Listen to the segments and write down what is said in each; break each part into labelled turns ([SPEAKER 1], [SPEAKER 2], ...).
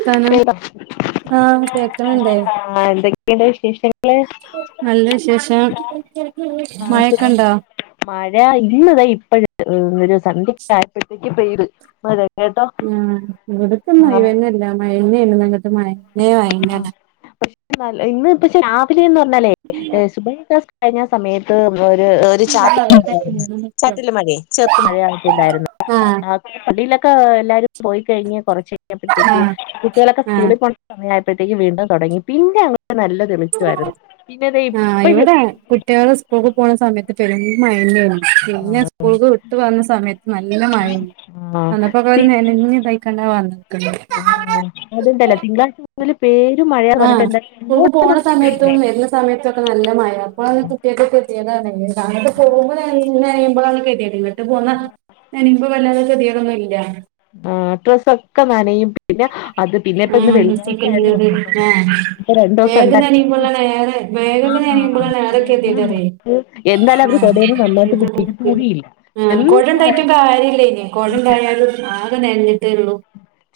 [SPEAKER 1] സ്ഥാനം ആഹ് കേക്കണണ്ടേ
[SPEAKER 2] ആ എന്തൊക്കെണ്ട് വിശേഷം
[SPEAKER 1] നല്ല വിശേഷം മഴക്കെണ്ടോ
[SPEAKER 2] മഴ ഇന്ന് ഇതാ ഇപ്പയ് ട്ട് ഒര് സന്ധ്യ ക്കെ ആയപ്പോഴത്തേക്ക് പെയ്ത് മഴ കേട്ടോ
[SPEAKER 1] ആ ഇവടക്ക് ന്ന് ഒഴിവന്നെല്ല മഴന്നെണ് ഇന്നങ്ങട്ട് മഴ
[SPEAKER 2] ആ പ [inaudible] ഇ ന്ന് പക്ഷെ രാവിലെന്ന് റഞ്ഞാലേ ഏ സുബയ് ക്കെ സ് കഴിഞ്ഞ സമയത്ത് ഒര് ഒര് ചാ [inaudible] ണ്ടായിരുന്നു ചാറ്റൽ മഴേ ച മഴാട്ടിണ്ടായിരുന്നു
[SPEAKER 1] ആഹ്
[SPEAKER 2] പള്ളിയിലൊക്കെ എല്ലാരും പോയി കഴിഞ്ഞ് കുറച്ച് കയിഞ്ഞപ്പ
[SPEAKER 1] ആഹ്
[SPEAKER 2] ത്തേക്ക്കുട്ടികളൊ ക്കെ
[SPEAKER 1] ആഹ്
[SPEAKER 2] സ്കൂളിൽ പോണ സമയ ആഴപ്പത്തേക്ക് വീണ്ടും തൊടങ്ങി പിന്നെ അങ്ങട്ട് നല്ല തെളിച്ചാരുന്നു പിന്നെ തെ ഇപ്പഴ്
[SPEAKER 1] കുട്ടിളെ സ്കൂൾ ക്ക് പോണ സമയത്ത് പെരും മഴന്നെണ് പിന്നെ സ്കൂൾക്ക് വിട്ട് വന്ന സമയത്ത് നല്ല മഴന്നെ
[SPEAKER 2] ആ
[SPEAKER 1] വന്നപ്പോ ഓര് നനഞ്ഞ് ഇതായികാണ്ടാ വന്ന് ക്ണേ
[SPEAKER 2] ആഹ് അത്ണ്ടല്ലോ തിങ്കാഴ്ച്ചമുതല് പേരും മഴയാ പറഞ്ഞിട്ട് എന്തായാലും ഇങ്ങോട്ട് നോ [inaudible] ഇല്ലാട്ടോ
[SPEAKER 1] ആ സമയത്തൊക്കെ നല്ല മഴ അപ്പോഴാണ് കുട്ട്യോക്ക് കതിയേട് ആണേ അങ്ങട്ട് പോകുമ്പോ നന നനയുമ്പോഴാണ് കതിയേട് ഇങ്ങട്ട് പോന്ന നനിമ്പോ വല്ലാതെ കതിയേട്ന്നും ല്ല
[SPEAKER 2] ആ ഡ്രെസൊക്കെ നനയും പിന്ന അത് പിന്നെ ഇപ്പം ഇന്ന്
[SPEAKER 1] ആഹ്
[SPEAKER 2] വെള്ളിയാഴ്ച
[SPEAKER 1] ഡ്രസ്സൊക്കെ
[SPEAKER 2] ആയേ ണ്ട്
[SPEAKER 1] നനഞ്ഞത്
[SPEAKER 2] കൊഴപ്പല്ല
[SPEAKER 1] ആഹ്
[SPEAKER 2] ഇപ്പൊ
[SPEAKER 1] ബാഗ്
[SPEAKER 2] രണ്ടൂസംണ്ടല്ലേ
[SPEAKER 1] നനയുമ്പോളാണ് ഏറെ
[SPEAKER 2] ആ
[SPEAKER 1] ബാഗൊക്കെ നനയുമ്പോളാണ് ഏറെ
[SPEAKER 2] ബേഗ്
[SPEAKER 1] കെതിയേട് അറിയേ
[SPEAKER 2] ബുക്ക് എന്തായാലും അവര് കൊടെന്നും നന്നായിട്ട് പിടിപ്പിക്കത്തു കൂടിയില്ല
[SPEAKER 1] ആ കുട ണ്ടായിട്ടും കാര്യല്ല ഇനി കുട ണ്ടായാലും ആകെ നഞ്ഞിട്ടേ രള്ളൂ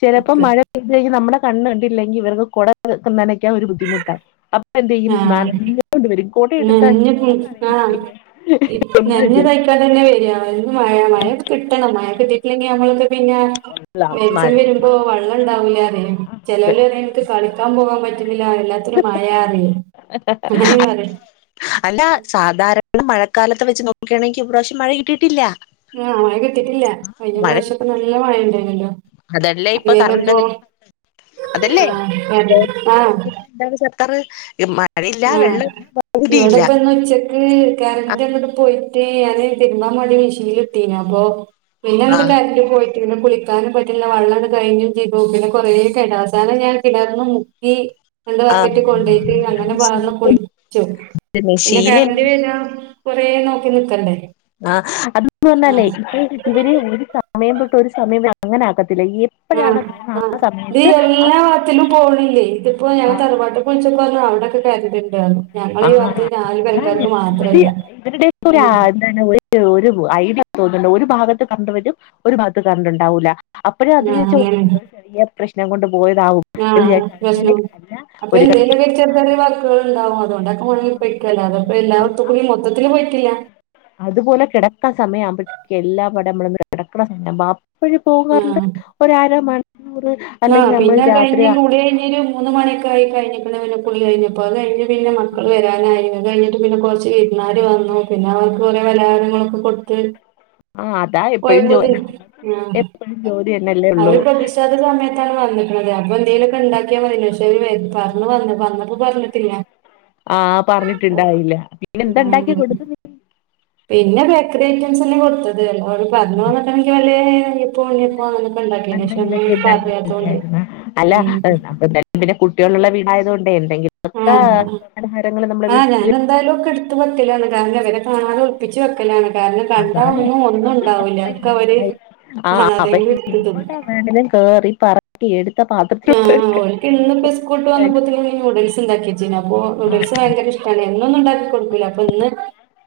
[SPEAKER 2] ചിലപ്പോ മഴ പെയ്ത് കയിഞ്ഞ് നമ്മുടെ കണ്ണ് കണ്ടില്ലെങ്കി ഇവർക്ക് കുട നനക്കാൻ ഒരു ബുദ്ധിമുട്ടാ അ എന്തെയ്യും
[SPEAKER 1] ആഹ്
[SPEAKER 2] നനഞ്ഞൊണ്ട് വെരികോട്ട് ഇട്ടിട്ടാ
[SPEAKER 1] നനഞ്ഞ
[SPEAKER 2] ഞാനവിടെ നനയാണ്ടിരി ഹ് എന്നാ ഇത്.
[SPEAKER 1] ഇടെ അതന്നെ വരാഓൽക്ക് മഴ മഴൊക്കെ കിട്ടണം മഴ കിട്ടിട്ടില്ലെങ്കി നമ്മളൊക്കെ പിന്നെ വെര് സം വരുമ്പോ
[SPEAKER 2] മഴ
[SPEAKER 1] വള്ളം ണ്ടാവൂലാ റിലേ ചെലോലറിം ഇൻക് കളിക്കാൻ പോകാൻ പ ര്ഞ്ഞ്ല്ലാ വല്ലാത്തൊരു മഴാ റിം
[SPEAKER 2] [unintelligible] അല്ല സാധാരണ മഴക്കാലത്തെ വെച്ച് നോക്കുകണെങ്കിഇപ്രാവശ്യം മഴ കിട്ടിട്ടില്ല.
[SPEAKER 1] ആ മഴ കിട്ടിട്ടില്ല കഴിഞ്ഞ പ്രാവശ്യക്കെ നല്ല മഴ ഇണ്ടായിനിയല്ലോ
[SPEAKER 2] അതല്ലേ ഇപ്പൊ കറണ്ട് അതല്ലേ
[SPEAKER 1] ആഹ്
[SPEAKER 2] ലോഡ്
[SPEAKER 1] ആഹ്
[SPEAKER 2] ഷെഡ്ഡിങ്
[SPEAKER 1] ആഹ്
[SPEAKER 2] ആക്കിയത് എന്താണ് സർക്കാറ് ഈ മഴയില്ല വെള്ള ല്ല പ [unintelligible] തിയില്ല
[SPEAKER 1] ഈ കറന്റ് അങ്ങട്ട് പോയിട്ടേ ഞാന് തിര്മ്പാമാണ്ടി മിഷീല്ട്ടീയ്നി അപ്പൊ പിന്നെങ്ങട്ട് കരണ്ടും പോയിട്ട് പിന്നെ കുളിക്കാനും പറ്റ്ല്ല വള്ളണ്ട് കഴിഞ്ഞും ചെയ്തു പിന്നെ കൊറെ കെടാ അവസാനം ഞാൻ കിണർന്ന് മുക്കി രണ്ട്
[SPEAKER 2] ആ
[SPEAKER 1] ബക്കറ്റ് കൊണ്ടോയ്ട്ട് അ
[SPEAKER 2] അത്
[SPEAKER 1] ങ്ങനെ പാർന്ന്
[SPEAKER 2] ശീലം
[SPEAKER 1] കുളി ച്ചു പിന്നെ
[SPEAKER 2] ശീലം
[SPEAKER 1] കരണ്ട് വരോ കൊറേ നോക്കി നിക്കണ്ടെ
[SPEAKER 2] ആഹ് അതന്ന് പറഞ്ഞാലേ ഇപ്പ ഇവര് ഒരു സമയം തൊട്ട് ഒരു സമയം വരെ അങ്ങനെ ആക്കത്തില്ല ഈ
[SPEAKER 1] ആഹ ആഹ നീ എല്ലാ വത്തിലും പോണില്ലേ ഇതിപ്പോ ഞാൻ
[SPEAKER 2] ആ
[SPEAKER 1] തറവാട്ട് ൾച്ചപ്പാർഞ്ഞു അവിടൊക്കെ കരന്റ്ണ്ടാർ ഞ്ഞു
[SPEAKER 2] ആ
[SPEAKER 1] ഞങ്ങളീ വാത്ത് നാല്
[SPEAKER 2] അതാണ്
[SPEAKER 1] പെരക്കാർക്ക്
[SPEAKER 2] ഇത്
[SPEAKER 1] മാത്രല്ല
[SPEAKER 2] ഇവരുടെ ഒരു
[SPEAKER 1] ഉം.
[SPEAKER 2] എന്താണ് ഒരു ഒരു ഐഡിയ തോന്നുന്നുണ്ട് ഒരു ഭാഗത്ത് കറണ്ട് വരും ഒരു ഭാഗത്ത് കരണ്ട്ണ്ടാവൂല അപ്പയേ
[SPEAKER 1] ആഹ്
[SPEAKER 2] അത്വ്ച്ച
[SPEAKER 1] അങ്ങനെണ്ട്
[SPEAKER 2] ചെറിയ പ്രശ്നം കൊണ്ട് പോയതാവും എന്ന് വിചാരിച്ചതാവും അങ്ങനെ അല്ല.
[SPEAKER 1] അപ്പോ എന്തേലൊക്കെ ഒരു ചെറ് ചെറിയ വാക്ക് ഉണ്ടാവും അതുകൊണ്ടാക്കും മാണീ അപ്പൊ
[SPEAKER 2] ആ, ആ, ആ,
[SPEAKER 1] എല്ലാവർത്തുംക്കൂടീം മൊത്തത്തില് പോയിട്ടില്ല
[SPEAKER 2] അതുപോലെ കിടക്കാൻ സമയാവുമ്പോയ്‌ത്തേക്കും എല്ലാ വടമ്മളൊന്ന് കടക്കിണ സമയം വാ എപ്പയും പോവും കറണ്ട് ഒരാര മണിക്കൂർ
[SPEAKER 1] ആ
[SPEAKER 2] അല്ലെങ്കിൽ നമ്മൾ
[SPEAKER 1] പിന്നെ
[SPEAKER 2] രാത്രി
[SPEAKER 1] കഴിഞ്ഞ്
[SPEAKER 2] ആ
[SPEAKER 1] കുളികഴിഞ്ഞ് ഒരു മൂന്ന് മണിക്കെ ക കഴിഞ്ഞ്ക്ക്ണ് പിന്നെ കുളിഴിഞ്ഞപ്പോ അത് കഴിഞ്ഞ് പിന്നെ മക്കൾ വരാനായിരുന്നു അത് കഴിഞ്ഞിട്ട് പിന്നെ കുറച്ച് വിര്ന്നാര് വന്നു പിന്നെ അവർക്ക് കുറേ പലാഹാരങ്ങളൊക്കെ കൊടുത്ത് പോയപ്പോതീൻ ആ
[SPEAKER 2] ഫുൾജോലിയന്നെല്ലേ
[SPEAKER 1] അവരെ പ്രതീഷ് ല്ലാത്ത സമയത്താണ് വന്ന്ക്ക്ണത് അപ്പോ എന്തേലൊക്കെണ്ടാക്കിയാ മതിനി പക്ഷേ ഓലു വര പറഞ്ഞ വന്നപ്പോ പറഞ്ഞിട്ടില്ല
[SPEAKER 2] ആഹ പറഞ്ഞിട്ടുണ്ടായില്ല പിന്നെ എന്ത
[SPEAKER 1] ഉം
[SPEAKER 2] ഉണ്ടാക്കി കൊടുത്ത് നീ
[SPEAKER 1] പിന്നെ ബേക്കറി ഐറ്റംസ് തന്നെ കൊടുത്തത് എല്ലാ പറഞ്ഞ് വന്നക്കാണെങ്കിൽ വല്ലേ നെയ്യപ്പോ ഉണ്ണിയപ്പേ അങ്ങനൊക്കെ ഉണ്ടാക്കേനീ പക്ഷെ ഉം
[SPEAKER 2] എന്തെങ്കിലുമൊക്കെ ഉണ്ടാക്കി
[SPEAKER 1] പറയാത്തോണ്ടെ,
[SPEAKER 2] കഴിക്കായിരുന്നു അല്ല നമുക്ക് എന്തായാലും പിന്നെ കുട്ടികളുള്ള വീടായതുകൊണ്ടെ എന്തെങ്കിലും
[SPEAKER 1] ആഹ ആ ആഹ് ആഹ്
[SPEAKER 2] വീട്ടിൽ
[SPEAKER 1] ഞാനെന്തായാലൊക്കെ എട്‌ ട്ത്ത് വെക്കലാണ് കാരണം ഇവരെ കാണാതെ ഒളിപ്പിച്ച് വെക്കലാണ് കാരണം കണ്ടാ
[SPEAKER 2] അതാണ്
[SPEAKER 1] ഒന്നും ഒന്നും
[SPEAKER 2] ഇവർക്ക്
[SPEAKER 1] ഉണ്ടാവൂല
[SPEAKER 2] എപ്പോഴും
[SPEAKER 1] ഒക്കെ ഇവര് കാണാതെങ്കിലും ഇട്ത്ത് തിന്നും
[SPEAKER 2] ും കേറി പറ ഇ എടുത്ത പാത്ര
[SPEAKER 1] ആഹ ഹാ ഓൽക്ക്ന്ന്‌പ്പോ സ്കൂൾട്ട് വന്നപ്പോത്തിന് നൂഡിൽസ് ഉണ്ടാക്കി ച്ചിനാപ്പോ നൂഡിൽസ് ഭയങ്കര ഇഷ്ടാണ് എന്നൊന്നുംണ്ടാക്കി കൊടുക്കൂല അപ്പൊ ഇന്ന്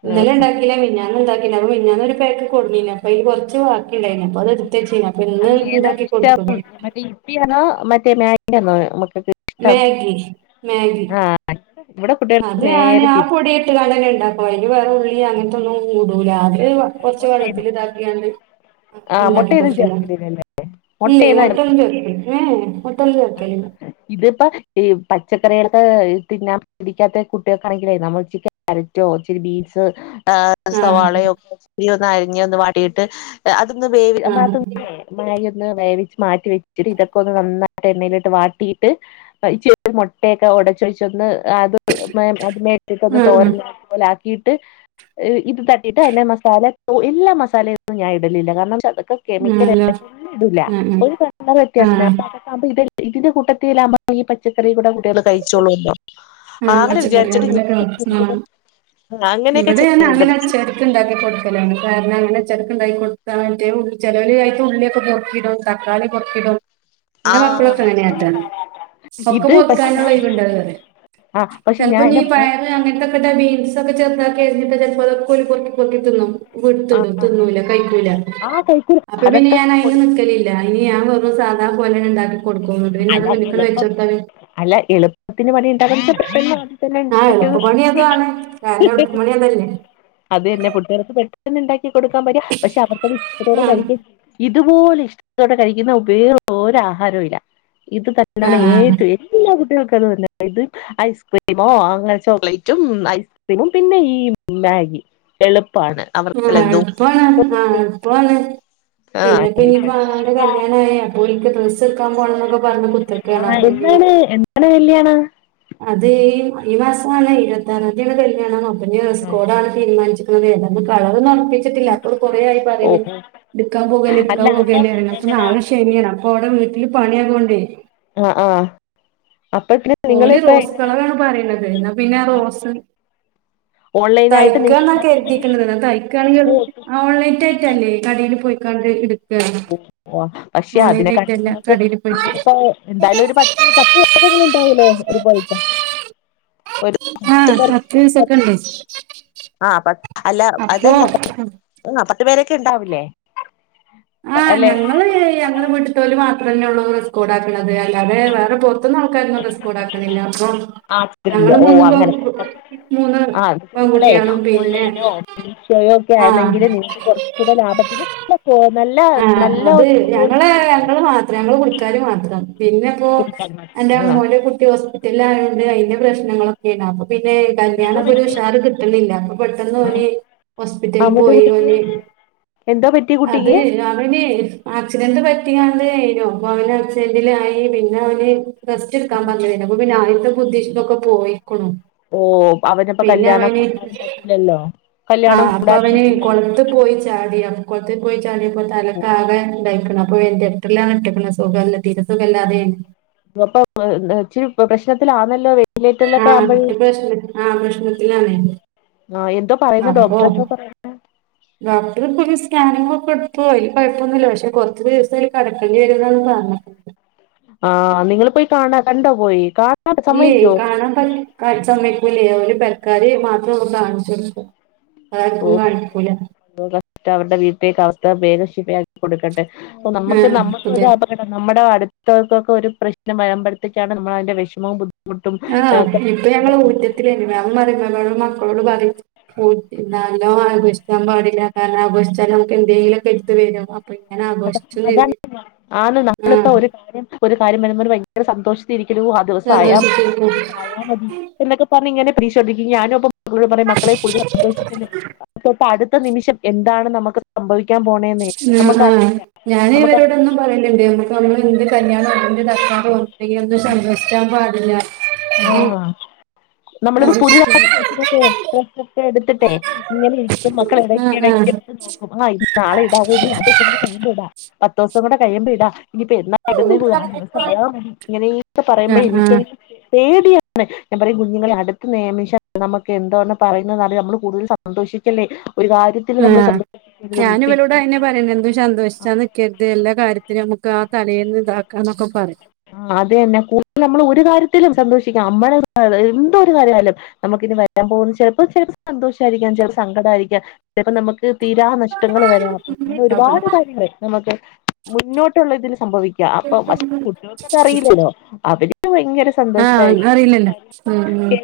[SPEAKER 1] ഇന്നലെ ഇണ്ടാക്കീല മിഞ്ഞാന്നും ഇണ്ടാക്കീല അപ്പോ മിഞ്ഞാന്നൊരു പേക്ക് കൊട്ന്നീന് അപ്പയ്ല് കുറച്ച് വാക്കി ഇണ്ടയ്നി അപ്പൊ അത് ഇട്ത്തെച്ചീനി അപ്പൊ ഇന്ന് ഇണ്ടാക്കി കൊടുത്തു ഞാൻ
[SPEAKER 2] യിപ്പിയാണോ മറ്റേ മേഗിയാന്നോ മക്കക്ക്
[SPEAKER 1] മാഗി മാഗി
[SPEAKER 2] ഇവിടെ കുട്ടികൾക്ക്
[SPEAKER 1] അത് ഞാന്
[SPEAKER 2] നേരെ
[SPEAKER 1] ആ
[SPEAKER 2] തിരിച്ച്
[SPEAKER 1] പൊടി ഇട്ട് കാണ്ടന്നെ ഇണ്ടാക്കണ് അയ്ൽ വേറെ ഉള്ളി അങ്ങനത്തൊന്നും ഇടൂല അത് കൊറച്ച്‌വെള്ളത്തിൽ ഇതാക്ക്യാണ്ട്
[SPEAKER 2] ആ
[SPEAKER 1] അങ്ങട്ട് ഇണ്ടാക്കി
[SPEAKER 2] മുട്ടയൊന്നും
[SPEAKER 1] കൊട്ക്കലാണ്
[SPEAKER 2] ചേർക്കലില്ലല്ലേ
[SPEAKER 1] ഇല്ലയ്
[SPEAKER 2] മുട്ടയൊന്നും
[SPEAKER 1] ഹോട്ടൽ ഹേ ഹേ ഹോട്ടൽ കൈക്കലി ഇല്ല
[SPEAKER 2] ഇതിപ്പ ഈ പച്ചക്കറിയൊക്കെ തിന്നാൻ പിടിക്കാത്ത കുട്ടിൾക്കാണെങ്കിലെ നമ്മൾ ഉച്ചക്ക് കാരറ്റൊ ഇച്ചിരി ബീൻസ് ആ
[SPEAKER 1] ആഹ്
[SPEAKER 2] സവാളയൊ [unintelligible] അരിഞ്ഞൊന്ന് വാട്ടിയിട്ട് അതൊന്ന് വേവി
[SPEAKER 1] ആഹ്
[SPEAKER 2] [unintelligible] മാഗ്ഗി ഒന്ന് വേവിച്ച് മാറ്റി വെച്ചിട്ട് ഇതൊക്കൊന്ന് നന്നാ യിട്ട് എണ്ണയിലിട്ട് വാട്ടിട്ട് ഇച്ചി ഒരു മൊട്ടയൊക്കെ ഒടച്ചൊഴിച്ചൊന്ന് അത് [unintelligible] അത് മേറ്റിട്ടൊന്ന്
[SPEAKER 1] ആഹ്
[SPEAKER 2] തോരൻ പോൽ ആക്കിട്ട് ഇത് തട്ടിട്ട് അയിൻ്റെ മസാല എല്ലാ മസാലൊന്നും ഞാനിടലില്ല കാരണം എന്നച്ച അതൊക്കെ കെമിക്കല
[SPEAKER 1] ആണല്ലോ
[SPEAKER 2] ഒന്നിടൂല
[SPEAKER 1] ആഹ്
[SPEAKER 2] ഒരു [unintelligible] വ്യത്യാസത്തിന്
[SPEAKER 1] ആഹ്
[SPEAKER 2] അപ്പൊ അത് അപ്പത് ഇത് ഇതിന്റെ കൂട്ടത്തിലാവബം ഈ പച്ചക്കറി കൂടെ കുട്ടികള് കഴിച്ചോളോല്ലോ
[SPEAKER 1] ആ പച്ചക്കറി അങ്ങനെയക്കെ ആ
[SPEAKER 2] അങ്ങനെയൊക്കെ
[SPEAKER 1] ഇവിടെയാന്നെ
[SPEAKER 2] ചെയ്യലുണ്ട്
[SPEAKER 1] അങ്ങനെയാ
[SPEAKER 2] പക്ഷെ
[SPEAKER 1] ചെർ ഇണ്ടാക്കി കൊടുക്കലാണ്. കാരണം അങ്ങനെ ചെലർക്ക് ഇണ്ടാക്കി കൊടുത്ത ചെലവര് അയ്തെ ഉള്ളി ഒക്കെ പൊർക്കി ഇടും തക്കാളി കൊർക്കിടും
[SPEAKER 2] ആ
[SPEAKER 1] എന്റെ മക്കളും ഒക്കെ അങ്ങനെ കാട്ട. ഒക്കെ
[SPEAKER 2] ഇത് പക്ഷെ
[SPEAKER 1] പൊർക്കാനെള്ള
[SPEAKER 2] ഞാൻ
[SPEAKER 1] ഒയിവ്ണ്ടാവ പറയാ
[SPEAKER 2] ആ പക്ഷെ
[SPEAKER 1] ചെലപ്പ
[SPEAKER 2] ഞാൻ
[SPEAKER 1] ഇനി
[SPEAKER 2] എന്റെ മോ
[SPEAKER 1] പയറ് അങ്ങനത്ത ബീൻസക്കെ ചെർതാക്കി അരിഞ്ഞിട്ട് അതൊക്കെ ഓല് പൊർക്കി പൊർക്കി തിന്നും
[SPEAKER 2] ആ
[SPEAKER 1] [unintelligible] തിന്നൂല കഴിക്കൂല
[SPEAKER 2] ആ കഴിക്കൂല
[SPEAKER 1] അപ്പ പിന്നെ
[SPEAKER 2] അതൊക്കെ
[SPEAKER 1] ഞാൻ അയിന്
[SPEAKER 2] കൊടു
[SPEAKER 1] നിക്കല് - ഇല്ല ഇനി ഞാനൊരു സാധാ പോലെന്നെണ്ടാക്കി കൊടുക്കും പിന്നത്
[SPEAKER 2] അല്ല
[SPEAKER 1] മുന്നിക്കട്
[SPEAKER 2] എളുപ്പം
[SPEAKER 1] വെച്ചോട്ത്താല്
[SPEAKER 2] അല്ല എളുപ്പത്തിന് പണിയിണ്ടാ [unintelligible]
[SPEAKER 1] ആ എളുപ്പ പണി അതാണ് കാരണം [unintelligible]
[SPEAKER 2] അതന്നെ പുട്ടികൾക്ക് പെട്ടെന്ന് ഇണ്ടാക്കി കൊടുക്കാൻ പറ്റിയ പക്ഷെ അവർക്കത് ഇഷ്ടത്തോടെ
[SPEAKER 1] ഉം
[SPEAKER 2] കഴിക്ക ഇതുപോലെ ഇഷ്ടത്തോടെ കഴിക്കുന്ന വേറൊരു ആഹാരവുല്ല ഇത്
[SPEAKER 1] ആ
[SPEAKER 2] തന്നാണ് ഏറ്റവും എല്ലാ കുട്ടികൾക്കത് തന്ന ഇത് ഐസ്ക്രീമോ അങ്ങനെ ചോക്ലേറ്റും ഐസ്ക്രീമും പിന്നെ ഈ മാഗി എളുപ്പാണ്
[SPEAKER 1] ആ
[SPEAKER 2] അവർക്കല്ല ദോശ
[SPEAKER 1] എൾപ്പാണ് ആ എൾപ്പാണ്
[SPEAKER 2] ആഹ്
[SPEAKER 1] പിന്നെപ്പിന്നിപ്പ ആ കല്യാണയ അപ്പോഓൽക്ക് ഡ്രസ് സ്സെട്ക്കാപോണന്നക്ക പറഞ്ഞ് കുത്ത്ർക്കാണ്
[SPEAKER 2] ആഹ്
[SPEAKER 1] അപ്പ ഇനി
[SPEAKER 2] എന്താണ് എന്താണ് കല്യാണം
[SPEAKER 1] അത് ഈ ഈ മാസാണ് ഇരുപത്തറാംന്തിയാണ കല്ലിയാണം അപ്പ ഇഞ്ഞ് ഡ്രസ് കോടാണ് തീരുമാനിച്ചിക്കണ ഏതാ അത് കളറ [unintelligible] [unintelligible] അവര് കൊറേയായി
[SPEAKER 2] ഓ
[SPEAKER 1] പറയുന്നു എട്ക്കാൻ പോകല്ലേ എടുക്കാൻ
[SPEAKER 2] അല്ല അതല്ല
[SPEAKER 1] പോകല്ല അപ്പ നാളെ നി ശനിയാ അപ്പോടെ വീട്ടില് പണിയാത് കൊണ്ടേ
[SPEAKER 2] ആഹ് ആഹ് അപ്പ പി
[SPEAKER 1] ഓല് റോസ് കളറാണ് പറയണത് എന്നാപ്പിന്നെ അ റോസ്
[SPEAKER 2] ഓൺലൈനായിട്ട് നിങ്ങൾ
[SPEAKER 1] തയ്ക്കാന്ന കരതിക്കണത് തയ്ക്കുകയാണെങ്കി ആ ഓൺലൈൻറ്റ് റ്റല്ലേ കടയില് പോയിക്കാണ്ട് എട്
[SPEAKER 2] ഓ ഓ പക്ഷെ അതിനെക്കാട്ടി
[SPEAKER 1] ആയിട്ടല്ല
[SPEAKER 2] നിങ്ങൾക്ക്
[SPEAKER 1] കടയിൽ പോയിട്ട്
[SPEAKER 2] നിങ്ങളിപ്പ എന്തായാലൊരു പത്ത് പത്ത് [unintelligible] ഉണ്ടാവൂലെ ഒരുപായിട്ട്
[SPEAKER 1] ആ
[SPEAKER 2] പേർക്ക്
[SPEAKER 1] പത്തിസെക്കെണ്ട്
[SPEAKER 2] ആ പത്ത് അല്ല അതല്ല ആ പത്തു പേരക്കെണ്ടാവില്ലേ
[SPEAKER 1] ആ ഞങ്ങ അങ്ങനെ ഞങ്ങള് വീട്ടിത്തോല് മാത്രേന്നേ ഉള്ളൂ റെസ്കൊടാക്കണത് അല്ലാതെ വേറെ പോർതിന്ന് ആൾക്കാര ഡ്രസ്കോടാ ക്ക്ണില്ല അപ്പൊ
[SPEAKER 2] ആഹ്
[SPEAKER 1] ഞങ്ങള്
[SPEAKER 2] ഓ
[SPEAKER 1] മൂന്ന് പെ
[SPEAKER 2] അങ്ങനെ
[SPEAKER 1] [unintelligible] മൂന്ന് ആൺകുട്ടികളും പിന്നെ
[SPEAKER 2] [unintelligible] ആയിരുന്നെങ്കില് [unintelligible] കൊറച്ചൂടെ ലാഭത്തില്
[SPEAKER 1] ആഹ് അത് ഞങ്ങള്
[SPEAKER 2] കിട്ടും കേട്ടോ
[SPEAKER 1] ഞങ്ങള് മാത്രം ഞങ്ങള് കുടിക്കാര് മാത്രം പിന്നെപ്പോ
[SPEAKER 2] കുട്ടിക്കാൻ
[SPEAKER 1] എന്റെ
[SPEAKER 2] ആ
[SPEAKER 1] അമ്മോൻ്റെ കുട്ടി ഹോസ്പിറ്റലായോണ്ട് അയിന്റെ പ്രശ്നങ്ങളൊക്കെണ്ടായിരുന്നു പിന്നെ
[SPEAKER 2] എന്തോ
[SPEAKER 1] കല്യാണിപ്പോരു
[SPEAKER 2] പറ്റി
[SPEAKER 1] ഉഷാർ കിട്ടണില്ല അപ്പൊ പെട്ടെന്ന്
[SPEAKER 2] ആ
[SPEAKER 1] ഓന് ഹോസ്പിറ്റലിൽ പോയി ഓന്
[SPEAKER 2] എന്താ പറ്റി കുട്ടി
[SPEAKER 1] അത് അവന് ആക്സിഡന്റ് പറ്റിയാണ്ട് [unintelligible] പിന്നെ അവന് റെസ്റ്റെടുക്കാൻ പറഞ്ഞത എന്നപ്പ പിന്നൊയിത്തെ ബുദ്ധിന്നൊക്കെ പോയിക്ക് ണു
[SPEAKER 2] ഓ അവനിപ്പോൾ
[SPEAKER 1] പിന്നെ
[SPEAKER 2] കല്യാണം
[SPEAKER 1] അവന്
[SPEAKER 2] കൂടാനും പറ്റില്ലല്ലോ കല്യാണം
[SPEAKER 1] ആഹ് അപ്പ
[SPEAKER 2] കൂടാനും
[SPEAKER 1] അവന് കൊ
[SPEAKER 2] പറ്റില്ലല്ലോ
[SPEAKER 1] കൊ പോയി ചാടി കൊത്ത പോയി ചാടപ്പോ തലക്ക് ആകെ ഉണ്ടായിക്കണ് അപ്പൊ വേം ിട്ടപ്പ സുഖംല്ല തീരസുഖമല്ലാതെയാണ്
[SPEAKER 2] പ്പ ഇച്ചിരി പ്രശ്നത്തിലാണല്ലോ വെന്റിലേറ്ററിലൊക്കെ
[SPEAKER 1] ആഹ്
[SPEAKER 2] ആകുമ്പോൾ
[SPEAKER 1] പ്രശ്ന ആഹ് പ്രശ്നത്തിലാണെ
[SPEAKER 2] ആഹ് എന്തോ പറയുന്ന ഡോക്ടർോ പറയണ്ട്
[SPEAKER 1] ഡോക്ടർ ഇ സ്കാനി ഒക്കെ എടുത്ത അതില് കുഴപ്പൊന്നുമില്ല പക്ഷെ കൊറച്ച് ദിവസം ഒരു കടക്കേണ്ടി വരുന്നാണ് പർഞ്ഞെ
[SPEAKER 2] ആ നിങ്ങള് പോയി കാണ കണ്ടാ പോയി കാ
[SPEAKER 1] ഇല്ല കാണൻ പറ്റ സമയക്കില്ലേര് പെരക്കാര് മാത്ര കാണിച്ചു കൊടുക്ക ആർക്കും
[SPEAKER 2] ഓ
[SPEAKER 1] കാണിക്കൂല
[SPEAKER 2] അവരുടെ വീട്ടിലേക്ക് അവസ്ഥ വേഗം ശിഫയാക്കി കൊടുക്കട്ടെ അപ്പൊ നമ്മക്ക്
[SPEAKER 1] ആഹ്
[SPEAKER 2] നമ്മക്കു
[SPEAKER 1] അതെ
[SPEAKER 2] ഒരു നമ്മുടെ അടുത്തവർക്കൊക്കെ ഒരു പ്രശ്നം വയമ്പടുത്തത്തിക്കാണ് നമ്മൾ അതിന്റെ വിഷമവും ബു
[SPEAKER 1] ആഹ് ഇപ്പൊ ഞങ്ങള്
[SPEAKER 2] മുട്ടുംമനസിലക്കണം
[SPEAKER 1] [inaudible] [unintelligible] ന്നാലോ ആഘോഷിക്കാൻ പാടില്ല കാരണം ആഘോഷിച്ചാൽ നമുക്ക് എന്തെങ്കിലുംക്കെ എടുത്ത് വരും ഇങ്ങനെ ആഘോഷിച്ചും ചെയ്ത്
[SPEAKER 2] [inaudible] ആന്ന് നമ്മളിപ്പോ
[SPEAKER 1] ആഹ്
[SPEAKER 2] ഒരു കാര്യം ഒരു കാര്യം വരുമ്പോ ഒരു ഭയങ്കര സന്തോഷത്തിരിക്കലു ആ ദിവസയാ
[SPEAKER 1] സന്തോഷിച്ചിരിക്കും
[SPEAKER 2] [inaudible] ആ മതി എന്നൊക്കെ പറഞ്ഞിങ്ങനെ പ്രീ [unintelligible] ഞാനുമപ്പം [unintelligible] പറയും മക്കളെ കൂടുതലു സന്തോഷിക്കല്ലെ തൊട്ടടുത്ത നിമിഷം എന്താണ് നമുക്ക് സംഭവിക്കാൻ പോണ് ന്നെന്നെ
[SPEAKER 1] ആഹ് ആഹ്
[SPEAKER 2] നമുക്കറിയി
[SPEAKER 1] ഞാന് ഇവരോടെന്നും പറയണ്ടെണ്ട് നമുക്ക് നമ്മൾ എന്ത് കല്യാണം എന്ത്‌ [unintelligible] [unintelligible] സന്തോഷിക്കാൻ പാടില്ല്യ
[SPEAKER 2] ആഹ് നമ്മളിപ്പോ പുതിതാ
[SPEAKER 1] സന്തോഷിച്ചിരി
[SPEAKER 2] [unintelligible] എടുത്തിട്ടെ ഇങ്ങനെ ഇരി [unintelligible]
[SPEAKER 1] ആഹ് ആഹ്
[SPEAKER 2] മക്കളെടയ്ക്കെടയ്ക്കെടുത്ത് നോക്കും ആ നാളെ ഇടാ [inaudible] പത്തോസോങ്കൂടെ കയ്യുമ്പോ ഇടാ [inaudible] ഇങ്ങനെക്കെ പറയുമ്പോ
[SPEAKER 1] ആഹ് ആഹ്
[SPEAKER 2] എനിക്കെങ്ങനെ പേടിയാണ് ഞാൻ പറയും കുഞ്ഞുങ്ങളെ അടുത്ത് [unintelligible] കുഞ്ഞുങ്ങളെ അടക്കി നെയമിച്ചാ നമക്ക് എന്തോന്നു പറയുന്നതാല് നമ്മൾ കൂടുതൽ സന്തോഷിക്കല്ലേ ഒരു കാര്യ
[SPEAKER 1] ആഹ് ഞാൻ
[SPEAKER 2] [inaudible]
[SPEAKER 1] [unintelligible] സന്തോഷിച്ചാ നിക്കര്ത് എല്ലാ കാര്യത്തിനും അമുക്ക് ആ തലേന്ന് ഇതാക്കാന്നൊക്കെ പറയാം
[SPEAKER 2] ആ അതെന്നെ കൂടുതൽ നമ്മള് ഒരു കാര്യത്തിലും സന്തോഷിക്കാം അമ്മളെ [unintelligible] എന്തോ ഒരു കാര്യയാലും നമുക്കിനി വരാൻ പോകുന്ന ചിലപ്പോ ചിലപ്പോ സന്തോഷായിരിക്കാം ചിലപ്പ സങ്കട ആയിരിക്കാം ചിലപ്പോ നമുക്ക് തീരാ നഷ് റ്റങ്ങള് വരാപ്പ അങ്ങനെ ഒരുപാട് കാര്യങ്ങള് നമുക്ക് മുന്നോട്ടുള്ള ഇതിന് സംഭവിക്കാം അപ്പൊ [unintelligible] ക്കതറിയില്ലല്ലോ അവര് ഭയങ്കര സന്തോഷ [inaudible]
[SPEAKER 1] ആഹ് അറിയില്ലല്ലോ ഉം ഉം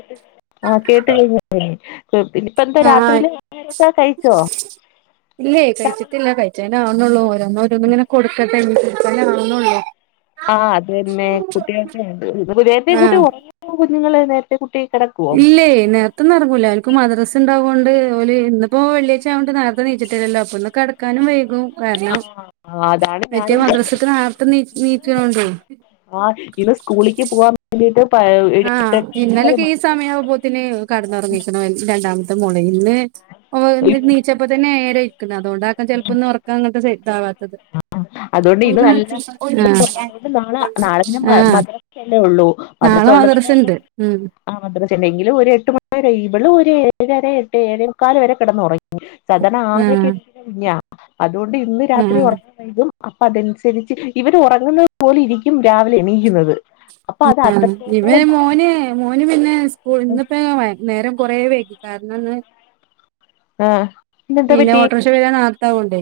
[SPEAKER 2] ആഹ് കേട്ട് കഴിഞ്ഞു [unintelligible] ഇപ്പ എന്താ
[SPEAKER 1] ആഹ്
[SPEAKER 2] രാത്രിയില് [unintelligible] കഴിച്ചോ
[SPEAKER 1] ഇല്ലേ കഴിച്ചിട്ടില്ല കഴിചാനാവനുള്ളൂ ഒരോന്നോരോന്നിങ്ങന കൊടുക്ക [unintelligible]
[SPEAKER 2] ആ അത് തന്നെ കുട്ടികൾക്ക് [unintelligible] നേരത്തെ കുട്ടി
[SPEAKER 1] ആഹ്
[SPEAKER 2] [unintelligible] കുഞ്ഞുങ്ങള് നേരത്തെ കുട്ടി കിടക്കു
[SPEAKER 1] ഇല്ലേ നേർ ത് ന്നെറങ്ങൂല അവർക്ക് മദ്രസ് ഉണ്ടാവുകോണ്ട് ഓല് ഇന്ന്പ്പോ വെള്ളിയാച്ച ആകോണ്ട് നേരത്തെ തിരിച്ചെത്തില് ലോ അപ്ന്ന് കെടത് ക്കാനും വൈകും കാരണം
[SPEAKER 2] ആ അതാണ്
[SPEAKER 1] മറ്റേ
[SPEAKER 2] ഞാനും
[SPEAKER 1] മദ്രസത്തിന് ആർത്ത് നീ നീക്കണോണ്ടേ
[SPEAKER 2] ആ ഇന്ന് സ്കൂളിക്ക് പോകൻ വേണ്ടിട്ട് പ അ ഇ ഈ എട്ടെട്ടേകാല് മണി
[SPEAKER 1] സമയയാവുമ്പോത്തിന് കെടന്നുറങ്ങിക്കണവൻ രണ്ടാമത്തെ മോളെ ഇന്ന് ഓ നീച്ച ഇപ്പ തന്നെ ഏരെ ഇരിക്കുന്നു അതൊണ്ടാക്കൻ ചിലപ്പൊന്ന് ഉറക്കാ അങ്ങനത്തെ സ [unintelligible]
[SPEAKER 2] അതുകൊണ്ട് ഇത് നല്ല [unintelligible] നാളെ നാളെ [unintelligible] മ
[SPEAKER 1] ആഹ്
[SPEAKER 2] [unintelligible] [unintelligible] ഒള്ളൂ
[SPEAKER 1] നാളെ മദ്രസണ്ട് ഉം
[SPEAKER 2] [unintelligible] ആ മദ്രസ [unintelligible] ല്ലെങ്കും ഒരു എട്ട് മണിരെ ഇവളും ഒരു ഏഴര എട്ട് ഏഴേമുക്കാൽ വരെ കിടന്നുറ സാധാരണ ആ
[SPEAKER 1] ആഹ്
[SPEAKER 2] [unintelligible] ഞ്ഞ അതുകൊണ്ട് ഇന്ന് രാത്രി
[SPEAKER 1] ആഹ്
[SPEAKER 2] ഉറങ്ങാ വൈകും അപ്പൊ അതനുസരിച്ച് ഇവര് ഉറങ്ങുന്നത് പോലെ ഇരിക്കും രാവിലെ എണീക്കുന്നത് അപ്പൊ
[SPEAKER 1] മ്
[SPEAKER 2] അത്
[SPEAKER 1] ആ ഇവ
[SPEAKER 2] അത്രത്തോളം
[SPEAKER 1] മോന്
[SPEAKER 2] താമസിക്കും
[SPEAKER 1] മോന് പിന്നെ സ്കൂൾ ഇന്ന്പ്പെ [unintelligible] നേരം കൊറേ വൈകി കാരണംന്ന്
[SPEAKER 2] ആഹ് പിന്നെന്താ
[SPEAKER 1] പിന്നെ
[SPEAKER 2] പറ്റി
[SPEAKER 1] ഓട്ടോറിക്ഷ വരാ നാർത്താവുംണ്ടേ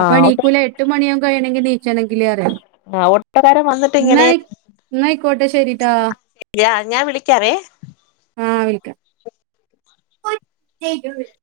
[SPEAKER 1] അപ്പൊ
[SPEAKER 2] ഓട്ട
[SPEAKER 1] എണീകൂല എട്ട് മണിയ കഴിയണെങ്കി നീച്ചണെങ്കിലറിയ
[SPEAKER 2] ആഹ് ഓട്ടോക്കാരൻ വന്നിട്ട്
[SPEAKER 1] ന്നാ
[SPEAKER 2] ഇങ്ങനെ
[SPEAKER 1] ന്നായിക്കോട്ടെ ശരിട്ടാ.
[SPEAKER 2] ഞാൻ വിളിക്കാവേ
[SPEAKER 1] ആ വിളിക്കാം. [inaudible]